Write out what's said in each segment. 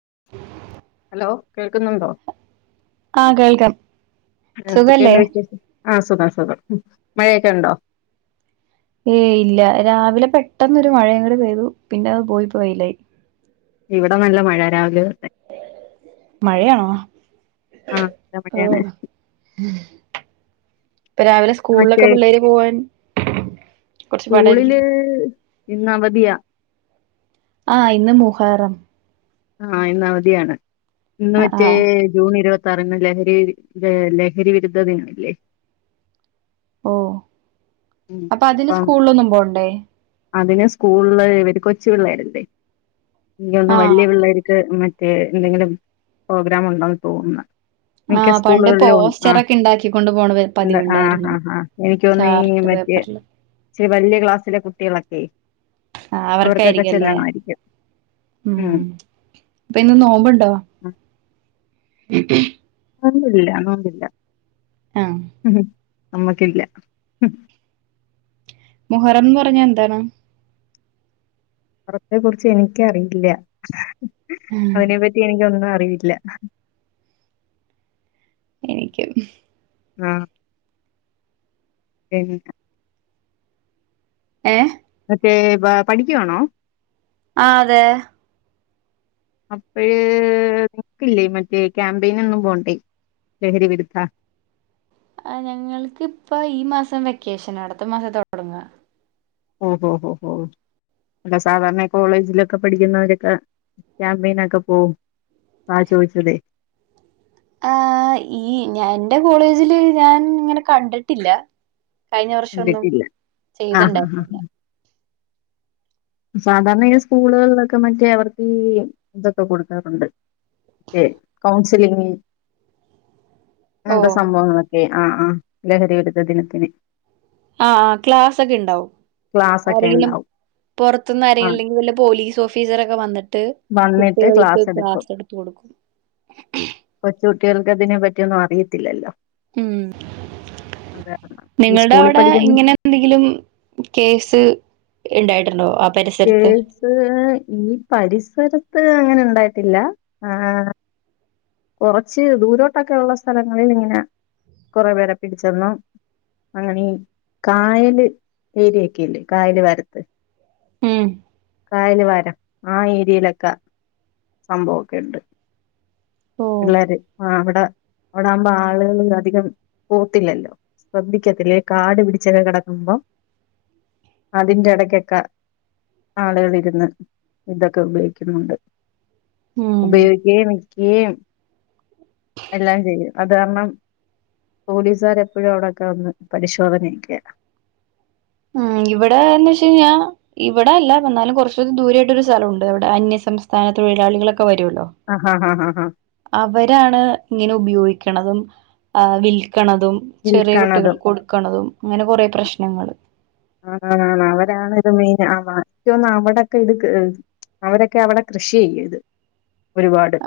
[unintelligible] Hello കേൾക്കുന്നുണ്ടോ ആഹ് കേൾക്കാം സുഖല്ലേ എന്തൊക്കെയണ്ട് വിശേഷം ആ സുഖം സുഖം ഉ മഴയൊക്കെ ഉണ്ടോ ഏയ് ഇല്ല രാവിലെ പെട്ടന്ന് ഒരു മഴയും കൂടി പെയ്തു പിന്നെ അത് പോയി പോയില്ലായി ഇവിടെ നല്ല മഴ രാവല് മഴയാണോ ആ നല്ല ഓ മഴയാണ് രാവിലെ ഇന്ന് മറ്റേ സ്കൂളിലൊക്കെ പിള്ളേര് പോവാൻ കുറച്ച് പാടായിരിക്കും സ്കൂളില് ഇന്ന് അവധിയാ ആഹ ഇന്ന് മുഹറം ആഹ ഇന്ന് അവധിയാണ് ഇന്ന് ആഹ് മറ്റേ ആഹ് ജൂൺ ഇരുപത്തി പറുന്ന ലഹരി ലഹരിവിരുദ്ധദിനമല്ലേ ഓ അപ്പൊ അതിന് അപ്പം സ്കൂളിലൊന്നും പോണ്ടേ അതിന് സ്കൂളില് ഇവ കൊച്ചു പിള്ള ആരല്ലേ ഇ ഒന്ന്ും വലിയ ആഹ് പിള്ളർക്ക് മ മറ്റേ എന്തെങ്കിലും പ്രോഗ്രാം ഉണ്ടെന്ന് തോന്നുന്നത് മിക്ക ആഹ് പണ്ട് സ്കൂളുകളിലും ആ പോസ്റ്ററൊക്കെ ഉണ്ടാക്കിക്കൊണ്ട് പോണ ഉണ്ട് ആ പതിവുണ്ടായിരുന്നു ആ ആ എനിക്കൊന്ന് ചാർട്ട് പേപ്പറില് രി വലിയ ക്ലാസ്സിലെ കുട്ടികളൊക്കെ ആ അവർക്ക അവർക്കൊക്കെ ആായിരിക്കുംല്ലേ ചെല്ലണമായിരിക്കും. ഉം പ്പൊ ഇന്ന നോമ്പുണ്ടോ ഇപ്പ [unintelligible] നന്നില്ല നോണ്ടില്ല ആഹ നമ്മക്കില്ല മുഹറന്ന് പറഞ്ഞ എന്താണ് മുഹറത്തെ കുറിച്ച് എനിക്കറിയില്ല അതിനെ പറ്റി എനിക്ക ഒന്നുംറി ല്ല എനക്ക്ും ആഹ എനിക്ക് ഏ മറ്റേബാ പഠിക്കുവാണോ ആ അതെ അപ്പഴ നിങ്ങക്കില്ലേ മറ്റേ ക്യാമ്പയിന ഒന്നും പോണ്ടെ ലഹരി വിടുത്ത ആ ഞങ്ങൾക്ക് ഇപ്പ ഈ മാസം വെക്കേഷൻ അടുത്ത മാസം തൊടങ്ങ ഹോ ഹോ ഹോ ഹോ അല്ല സാധാരണ കോളേജിലൊക്കെ പഠിക്കുന്നവരൊക്കെ ക്യാമ്പയിനൊക്കെ പോവും ആ ചോദിച്ചതേ ആ ഈ ഞാൻ എന്റെ കോളേജില് ഞാൻ ഇങ്ങനെ കണ്ടിട്ടില്ല കഴിഞ്ഞ വർഷംൊന്നും കണ്ടിട്ടില്ല ആഹ് ആഹ് ആഹ് ചെയ്തുണ്ടായിരുന്നില്ല [unintelligible] സാധാരണ ഈ സ്കൂളുകളിലൊക്കെ മറ്റേ അവർക്ക് ഇതൊക്കെ കൊടുക്കാറുണ്ട് െ കൗൺസിലിംഗ ഓ അങ്ങനത്തെ സംഭവങ്ങളൊക്കെ ആ ആ ലഹരി വിരുദ്ധ ദിനത്തിന് ആ ആ് ക്ലാസ് ഒക്കെ ഉണ്ടാവും ക്ലാസ് ഒക്കെ ആരെങ്കിലും ഉണ്ടാവും പുറത്തുന്ന് ആ ആരെങ്കിലുംങ്കിൽ വല പോലീസ് ഓഫീസർ ഒക്കെ വന്നിട്ട് വന്നിട്ട് കുട്ടികൾക്ക് എടുക്കും ക്ലാസ് എടുത്ത കൊടുക്കും കു കുട്ടികൾക്ക്തിനെ പറ്റിയൊന്നും അറിയത്തില്ലല്ലോ ഉം അത് കാരണം ഈ നിങ്ങളുടെ സ്കൂളിൽ അവിടെ പഠിക്കുന്ന ഇങ്ങനെ എന്തെങ്കിലും കേസ് ഉണ്ടായിട്ടുണ്ടോ കേസ് ഈ പരിസ്ഥ സരത്ത് അങ്ങനെ ഉണ്ടായിട്ടില്ല ആ കുറച്ച് ദൂരോട്ടൊക്കെ ഉള്ള സ്ഥലങ്ങളിൽ ഇങ്ങനെ കൊറെ പേരെ പിടിച്ചെന്നും അങ്ങനെ കായല് ഏരിയൊക്കെ ഇല്ലേ കായല് വരത്ത് ഉം കായല് വാരം ആ ഏരിയയിലൊക്കെ സംഭവൊക്കെണ്ട് ഓ പിള്ളേര് അവിടെ അവിടെ ആകുമ്പോ ആളുകൾ അധികം പോത്തില്ലല്ലോ ശ്പധിക്കത്തില് കാട് പിടിച്ചൊക്കെ കിടക്കുമ്പോം അതിന്റെ ഇടക്കൊക്കെ ആളുകള ഇരുന്ന് ഇതൊക്കെ ഉപയോഗിക്കുന്നുണ്ട് ഉം ഉപയോഗിക്കുകയും വിക്കുകയും എല്ലാം ചെയ്യും അത് കാരണം പോലീസാര് എപ്പോഴും അവിടൊക്കെ ഒന്ന് പരിശോധനക്കില്ല ഉം ഇവിടെ എന്ന് വെ കഴിഞ്ഞാൽ ഇവിടെ അല്ല എന്നാലും കൊറച്ച് ദൂരായിട്ടൊ ഒരു സ്ഥലംണ്ട് ഇവിടെ അന്യം സംസ്ഥാനതൊഴിലാളികളൊക്കെ വരുല്ലോ ആ ഹാ ഹാ ഹാ ഹാ അവരാണ് ഇങ്ങനെ ഉപയോഗിക്ക വിൽക്കണതും ചെറിയ വിൽക്കണതും കുട്ടികൾക്ക് കൊടുക്കുന്നതും അങ്ങനെ കുറെേ പ്രശ്ന പ്രശ്നങ്ങൾ ആണ് ആണ് ആണ് അവരാണ്ത് മീൻ ആന്ന് അവിടെക്കെ ഇടു അവരൊക്കെ അവിടെ കൃഷി ചെയ്യ ഇത്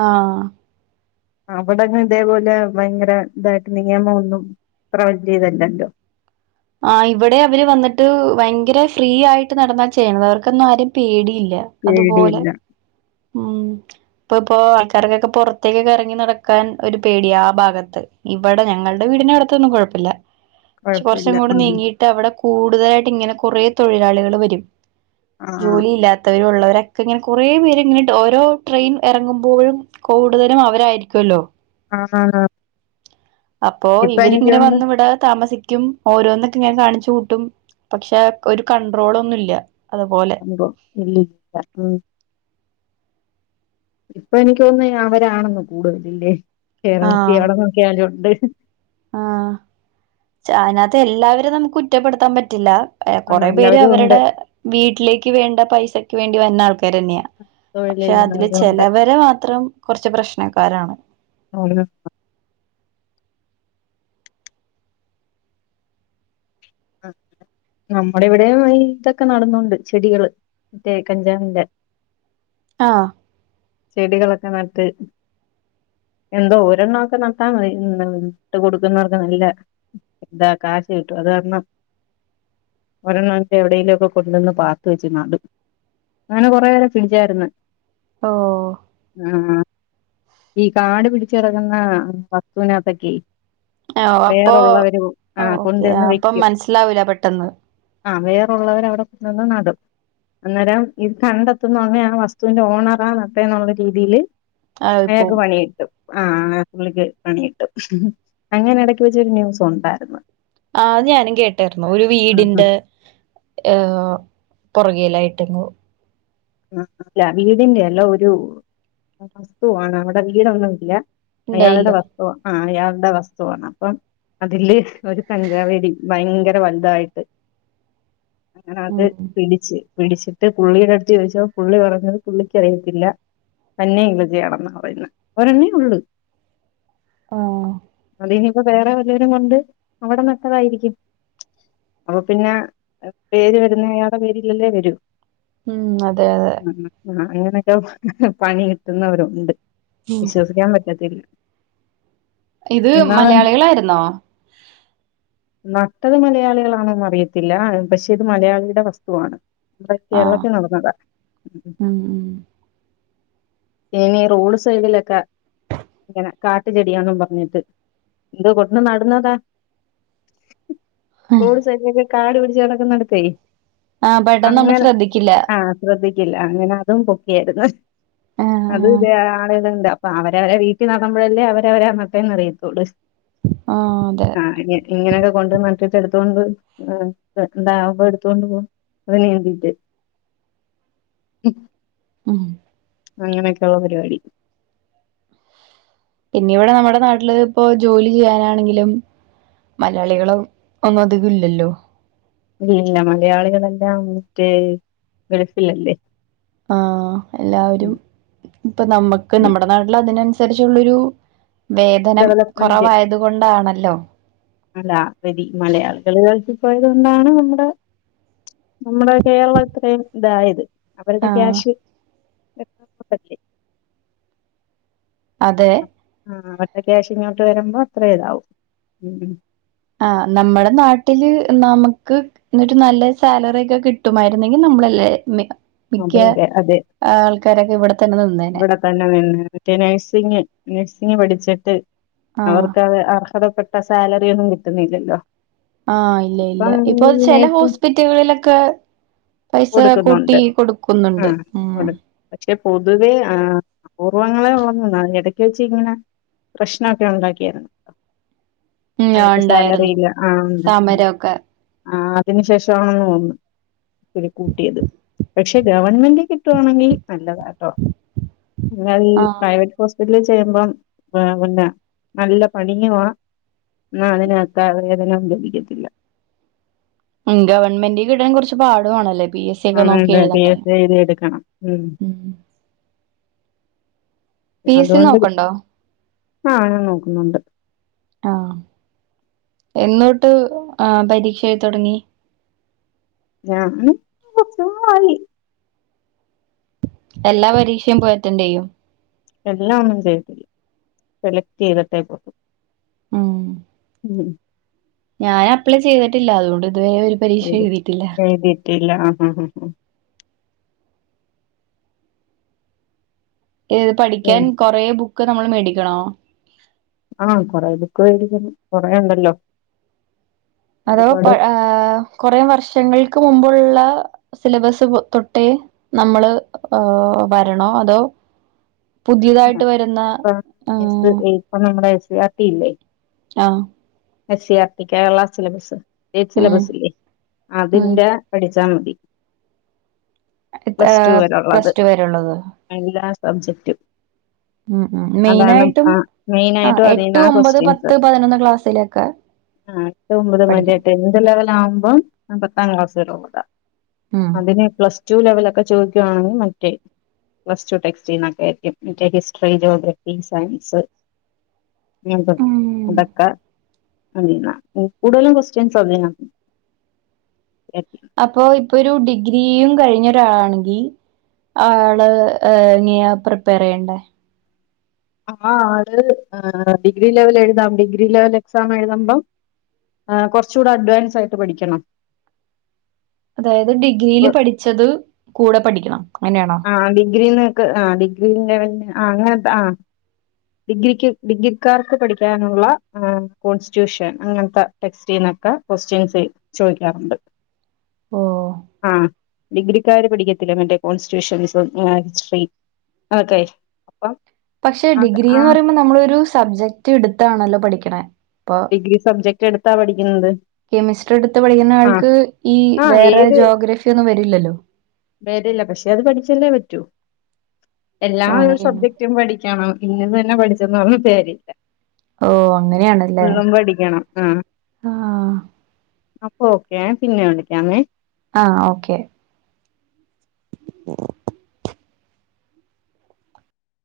ആഹ് അവിടെ ഇതേപോലെ ഭയങ്കര ഇതായിട്ട് നിയമംന്നും പ്രവർത്തിതല്ലണ്ടോ ആ ഇവിടെ അവര് വന്നിട്ട് ഭയങ്കര ഫ്രീ ആയിട്ട് നടന്നാ ചെയ്യത് അവർക്കൊന്നും ആരും പേടിയില്ല അതുപോലെ പേടിയില്ല. ഉം ഇപ്പൊ ഇപ്പോ ആൾക്കാർക്കൊക്കെ പുറത്തേക്കൊക്കെ ഇറങ്ങി നടക്കാൻ ഒരു പേടിയാ ആ ഭാഗത്ത് ഇവിടെ ഞങ്ങളുടെ വീടിന ടത്തൊന്നും കുഴപ്പില്ല പക്ഷെ കൊഴപ്പില്ല. കുറച്ചും കൂടെ ആഹ്. നീങ്ങീട്ട് അവിടെ കൂടുതലായിട്ട് ഇങ്ങനെ കുറെ തൊഴിലാളികൾ വരും ജോലി ഇല്ലാത്തവരുള്ളവർ ഇക്കെ ഇങ്ങനെ കൊറേ പേര് ഇങ്ങനട്ട് ഓരോ ട്രെയിൻ ഇറങ്ങുമ്പോഴും കൂടുതലും അവരായിരിക്കുമല്ലോ ആഹ് ആ ആ അപ്പോ ഇവരിങ്ങനെ വന്ന് ഇവിട താമസി ക്കും ഓരോന്നൊക്കെ ങ്ങനെ കാണിച്ചു കൂട്ടും പക്ഷെ ഒരു കൺട്രോൾ ഒന്നുംല്ല നോ ഇല്ലഗല്ല ഉം ഇപ്പൊ എനിക്ക് തോന്ന അവരാണെന്ന് കൂടുതലില്ലേ കേരളത്തില് നോക്കി ആഹ് എവിടെ നോക്കിയാലുംണ്ട് ആഹ് അതിനകത്ത് എല്ലാവരും നമുക്ക് കുറ്റപ്പെടുത്താൻ പറ്റില്ല ആഹ് കൊറെ പേര് നല്ലവരും ഉണ്ട്. അവരുടെ വീട്ടിലേക്ക് വേണ്ട പൈസക്ക് വേണ്ടി വന്ന ആൾ പേരെന്നെയാ തൊഴിൽ പക്ഷെ അതില് ചെയ്യുന്നവരും ഉണ്ട്. ചെലവരെ മാത്രം കുറച്ച് പ്രശ്നക്കാരാണ് ആ ആഹ് നമ്മുടെ ഇവിടെ ഇതൊക്കെ നടന്നൊണ്ട് ചെടികൾ മറ്റേ കഞ്ചാവിൻ്റെ ആഹ് ചെടികളൊക്കെ നട്ട് എന്തോ ഒരെണ്ണമൊക്കെ നട്ടാൽ മതി ഇട്ട് കൊടുക്കുന്നവർക്ക് നല്ല ഇതാ കാശ് കിട്ടും അത് കാരണം ഒരണ്ണാന്റെ എവിടേലുമൊക്കെ കൊണ്ടുവന്ന് പാത്ത് വെച്ച് നാടും അങ്ങനെ കൊറെേ പേരെ പിടിച്ചായിന്ന് ഓ ഈ കാടു പിടിച്ചിറങ്ങുന്ന വസ്തുവിനകത്തൊക്കെ ഓ അപ്പൊ വേറുള്ളവര ഓ ആ ഓക്കെ കൊണ്ടുവന്ന് അപ്പം വെക്കും മനസ്സിലാവൂല പെട്ടെന്ന് ആ വേറൊള്ളവർ അവിടെ കൊണ്ട് വന്ന് നടും അന്നേരം ഇത് കണ്ടെത്തുന്ന [inaudible] ആ വസ്തുവിന്റെ ഓണറാ നട്ടേന്നുള്ള രീതിൽ ആ ഇപ്പം അയാക്ക് പണി കിട്ടും ആഹ് ആ പുള്ളിക്ക് പണികിട്ടും അങ്ങനെ ഇടക്ക് വെച്ചൊരു ന്യൂസ് ഉണ്ടായിരുന്നു ആഹ് അത് ഞാനും കേട്ടായിരുന്നു ഒരു ആഹ് വീടിന്റെ ഏഹ് പുറകയിലായിട്ടെങ്ങും ല്ല വീടിന്റെല്ല ഒരു വസ്തുവാണ് അവിടെ വീടൊന്നുവില്ല അയാളുടെ ഉണ്ടായില്ല വസ്തുവ അഹ് അയാ വസ്തുവാണ് അപ്പം അതില് ഒരു കഞ്ചാവേടി ഭയങ്കര വലുതായിട്ട് അങ്ങനെ അത് ഉം പിടിച്ച് പിടിച്ചിട്ട് പുള്ളിയുടെ അടുത്ത് ചോദിച്ചപ്പോ പുള്ളി പറഞ്ഞത് പുള്ളിക്കറിയത്തില്ല തന്നെ കിളിച്ചേയാണെന്ന പറയുന്നേ ഒരെണ്ണേ ഉള്ളൂ ആ അല്ലനിയിപ്പ വേറെ വല്ലരും കൊണ്ട് അവിടെ നട്ടതായിരിക്കും അപ്പൊ പിന്നെ പേര് വരുന്ന അയാടെ പേരിലല്ലേ വരൂ ഉം അതെ അതെ ഉം. ആ, അങ്ങനൊക്കെ പണി കിട്ടുന്നവരുണ്ട് ഉം വിശ്വസിക്കാൻ പറ്റത്തില്ല ഇത് എന്നാൽ മലയാളികളായിരുന്നോ നട്ടത് മലയാളികളാണെന്ന് അറിയത്തില്ല പക്ഷെ ഇത് മലയാളിയുടെ വസ്തുവാണ് ഇവിടെ ആ കേരളത്തിൽ നടന്നതാ ഉം ഇനി റോഡ് സൈഡിലൊക്കെ ഇങ്ങനെ കാട്ടു ചെടിയാന്നും പറഞ്ഞിട്ട് എന്തോ കൊണ്ട് നടന്നുത റോഡ് സൈടിലൊക്കെ കാട് പിടച്ച് കാട് പിടിച്ച് കെടക്കുന്നടത്തെ ആഹ് പെട്ടെന്ന് നമ്മ ശ്രദ്ധിക്കില്ല ക്കില്ല അങ്ങനെ അതും പൊക്കിയയിരുന്നു ആ അത് ആ ഇതെ [inaudible] ഇപ്പ അവരവരെ വീട്ടിൽ നടന്ന്പോഴല്ലേ അവരവര നട്ടെന്ന് അറിയത്തോള് ആ അതെ ആ ഇ ഇങ്ങനെയൊക്കെ കൊണ്ട് നട്ടിട്ട് എടു എടുത്തണ്ട് [inaudible] ഉം ഉം അങ്ങനൊക്കുള്ള പരിപാടി പിന്നെ ഇവിടെ നമ്മുടെ നാട്ടില് ഇപ്പോ ജോലി ചെയ്യാനാണെങ്കിലും മലയാളികളോ ഒന്നും അധികം ഇല്ലല്ലോ ഇല്ലില്ല മലയാളികളെല്ലാം മറ്റേ ഗൾഫിലല്ലേ ആഹ് എല്ലാവരും ഇപ്പൊ നമ്മക്ക് നമ്മടെ നാട്ടിൽ അതിനനുസരി അനുസരിച്ചുള്ളൊരു വേതനം കുറവായത് കൊണ്ടാണല്ലോ അല്ലാ വിതി മലയാളികള് ഗൾഫിൽ പോയത് കൊണ്ടാണ് നമ്മുടെ നമ്മുടെ കേരളം ഇത്രയും ഇതായത് അവരുടെ ആഹ് ക്യാഷ് [inaudible] അതെ ആഹ് അവരുടെ ക്യാഷ് ഇങ്ങോട്ട് വരുമ്പോ അത്രേയിതവും ആ നമ്മുടെ നാട്ടില് നമുക്ക് [inaudible] നല്ല സാലറി ഒക്കെ കിട്ടുമായിരുന്നെങ്കിൽ ന [inaudible] മിക്ക അതെ അതെ അതെ ആൾക്കരൊക്കെ ഇവിടെ തന്നെ നിന്ന് മറ്റേ നഴ്സിങ് നഴ്സിംങ് പഠിച് ആഹ് അവർക്ക് അ അർഹതപ്പെട്ട സാലറി ഒന്നും കിട്ടുന്നില്ലല്ലോ ആഹ് ഇല്ല ഇല്ല അപ്പം ഇപ്പൊ ഈ ചില നഴ്സിംഗ് ഹോസ്പിറ്റലുകളിലൊക്കെ പൈസ കൂട്ടി കൊടുക്കുന്നുണ്ട് ആ കൊടുക്കുന്നുണ്ട് ഉം കൊടു പക്ഷെ പൊതുവെ ആ അപൂർവ്വങ്ങളെ ഉള്ള് ഇടക്ക് വെച്ച ഇങ്ങനെ പ്രശ്നൊക്കെ ഉണ്ടാക്കിയായിരുന്നു ഉം ആഹ് അവർക്ക് സാലറി ഉണ്ടായിരുന്നു ഇല്ല ആഹ് സമരമൊക്കെ ആ അതിനന് ശേഷമാണെന്ന് തോന്നുന്നു ഇച്ചിരി കൂട്ടിയത് പക്ഷെ ഗവൺമെന്റി കിട്ടുവാണെങ്കി നല്ലതാട്ടോ, എന്നാ ഈ ആഹ് പ്രൈവറ്റ് ഹോസ്പിറ്റല ചെയ്യുമ്പം പിന്നെ നല്ല പണിയുവാ എന്നാ അതിനുതക്ക വേതനം ലഭിക്കത്തില്ല. ഉം ഗവൺമെന്റി കിട്ടാൻ കുറച്ച് പാടുവാണല്ലേ? പി എസ് സി ഒക്കെ നോക്കി ആണ്ട് പി എഴുതണ്ടേ എസ് എഴുതി എടുക്കണം ഉം പി എസ് സി അതുകൊണ്ട് നോക്കണ്ടോ? ആ ഞാൻ നോക്കുന്നൊണ്ട്. ആ എന്ന്വട്ട് ആ പരീക്ഷയെഴുതുടങ്ങി? ഞാന് കൊറച്ചുനാളായി. എല്ലാ പരീക്ഷയും പോയറ്റൻഡ് ചെയ്യോ? എല്ലാം ഒന്നും ചെയ്തിട്ടില്ല സെലക്ട് ചെയ്തിട്ടേ പോകത്തൊള്ളൂ.. ഉം ഉം ഞാൻ അപ്ലൈ ചെയ്തിട്ടില്ല. അതുകൊണ്ട് ഇതുവരെ ഒരു പരീക്ഷെ എഴുതിയിട്ടില്ല. ഇല്ല ആ ആ ആ ഏത് പഠിക്കാൻ ഉം കൊറേ ബുക്ക് നമ്മള് മേടിക്കണോ? ആ കൊറേ ബുക്ക് മേടിക്കണം കൊറേയൊണ്ടല്ലോ. അഥവാ പ ആ കൊറേ വർഷങ്ങൾക്ക് മുമ്പുള്ള സിലബസ് തൊട്ടേ നമ്മള് അ വരണോ അതോ? പുതിയതായിട്ട് വരുന്ന അല്ലടാ ആഹ് [unintelligible] ഇപ്പ നമ്മുടെ എസ് സി ആർ ടി ഇല്ലേ? ആ S C R T Kerala syllabus state ഉം സിലബസ്സില്ലേ ഉം അതിന്റെ പഠിച്ച ച്ചാ മതി, പ്ലസ് ടു വരേ ഒള്ളത്, പ്ലസ് ടു വരെ ഉള്ളത് എല്ലാ സബ്ജെക്ടും. ഉം ഉം അതാണ് മെയിനായിട്ടും ആ ആ മെയിനായിട്ടും എട്ട് അതീന്നാ ഒമ്പത് ക്വസ്റ്റ്യൻസ്. പത്ത് പതിനൊന്ന് ക്ലാസ്സിലൊക്കെ ആ എട്ട് ഒമ്പത് പഠിക്കണം മതിട്ടോ ഇന്റെ ലെവലാവുമ്പോ ഞാൻ പറ പത്താം ക്ലാസ് വരേ ഒള്ളതാ അതിനെ പ്ലസ് ടു ലെവലൊക്കെ ചോദിക്കുവാണെങ്കിൽ മറ്റേ പ്ലസ് ടു ടെക്സ്റ്റീന്നൊക്കെ ആയിരിക്കും. മറ്റേ ഹിസ്റ്ററി ജോഗ്രഫി സയൻസ് [unintelligible] ഉം അതൊക്കെ അതീന്നാ, കൂടുതലും കൊസ്റ്റ്യൻസ് അതീന്നാ. എ അപ്പൊ, ഇപ്പൊ ഒരു ഡിഗ്രിയും കഴിഞ്ഞ ഒരാളാണെങ്കി ആള് ഇനിയ പ്രിപ്പയർ ചെയ്യണ്ടേ? ആ ആള് ഡിഗ്രി ലെവൽ എഴുതാം, ഡിഗ്രി ലെവൽ എക്സാം എഴുതുമ്പം ആ കൊറച്ചൂടെ അഡ്വാൻസ് ആയിട്ട് പഠിക്കണം. അതായത് ഡിഗ്രിയില് പഠിച്ചത് കൂടെ പഠിക്കണം. അങ്ങനെയാണോ ആ ഡിഗ്രിന്ന്ക്ക് ആ ഡിഗ്രി ലെവല ആ അങ്ങനെ ആ. ഡിഗ്രിക്ക് ഡിഗ്രിക്കാർക്ക് പഠിക്കാനുള്ള കോൺസ്റ്റിറ്റ്യൂഷൻ അങ്ങനത്തെ ടെക്സ്റ്റീന്ന് ക്കെ ക്വസ്റ്റ്യൻസ് ചോദിക്കാറുണ്ട്. ഓ ആ ഡിഗ്രിക്കാര് പഠിക്കത്തില്ലേ മറ്റേ കോൺസ്റ്റിറ്റ്യൂഷൻസും ഹിസ്ട്രി ഓക്കെ അപ്പം പക്ഷെ അത് ഡിഗ്രി എന്ന് ആഹ് പറയുമ്പം നമ്മളൊരു സബ്ജക്ട് എടുത്താണല്ലോ പഠിക്കണേ. ഇപ്പൊ ഡിഗ്രി സബ്ജക്ട് എടുത്താ പഠിക്കുന്നത്. കെമിസ്ട്രി എടുത്ത് പഠിക്കുന്ന ആഹ് ആൾക്ക് ഈ വേറെ ജോഗ്രഫി ഒന്നും വരില്ലല്ലോ? വരില്ല, പക്ഷെ അത് പഠിച്ചല്ലേ പറ്റൂ എല്ലാ ഓ അങ്ങനെയാണ് സബ്ജക്ടും പഠിക്കണം. ഇന്നത് തന്നെ പഠിച്ചേന്ന പറഞ്ഞ കാര്യല്ല. ഓ അങ്ങനെയാണല്ലേ ഫുള്ളും പഠിക്കണം ആ. ആഹ് അപ്പ ഓക്കെയെ പിന്നെ വിളിക്കാമേ. ആ ഓക്കെ.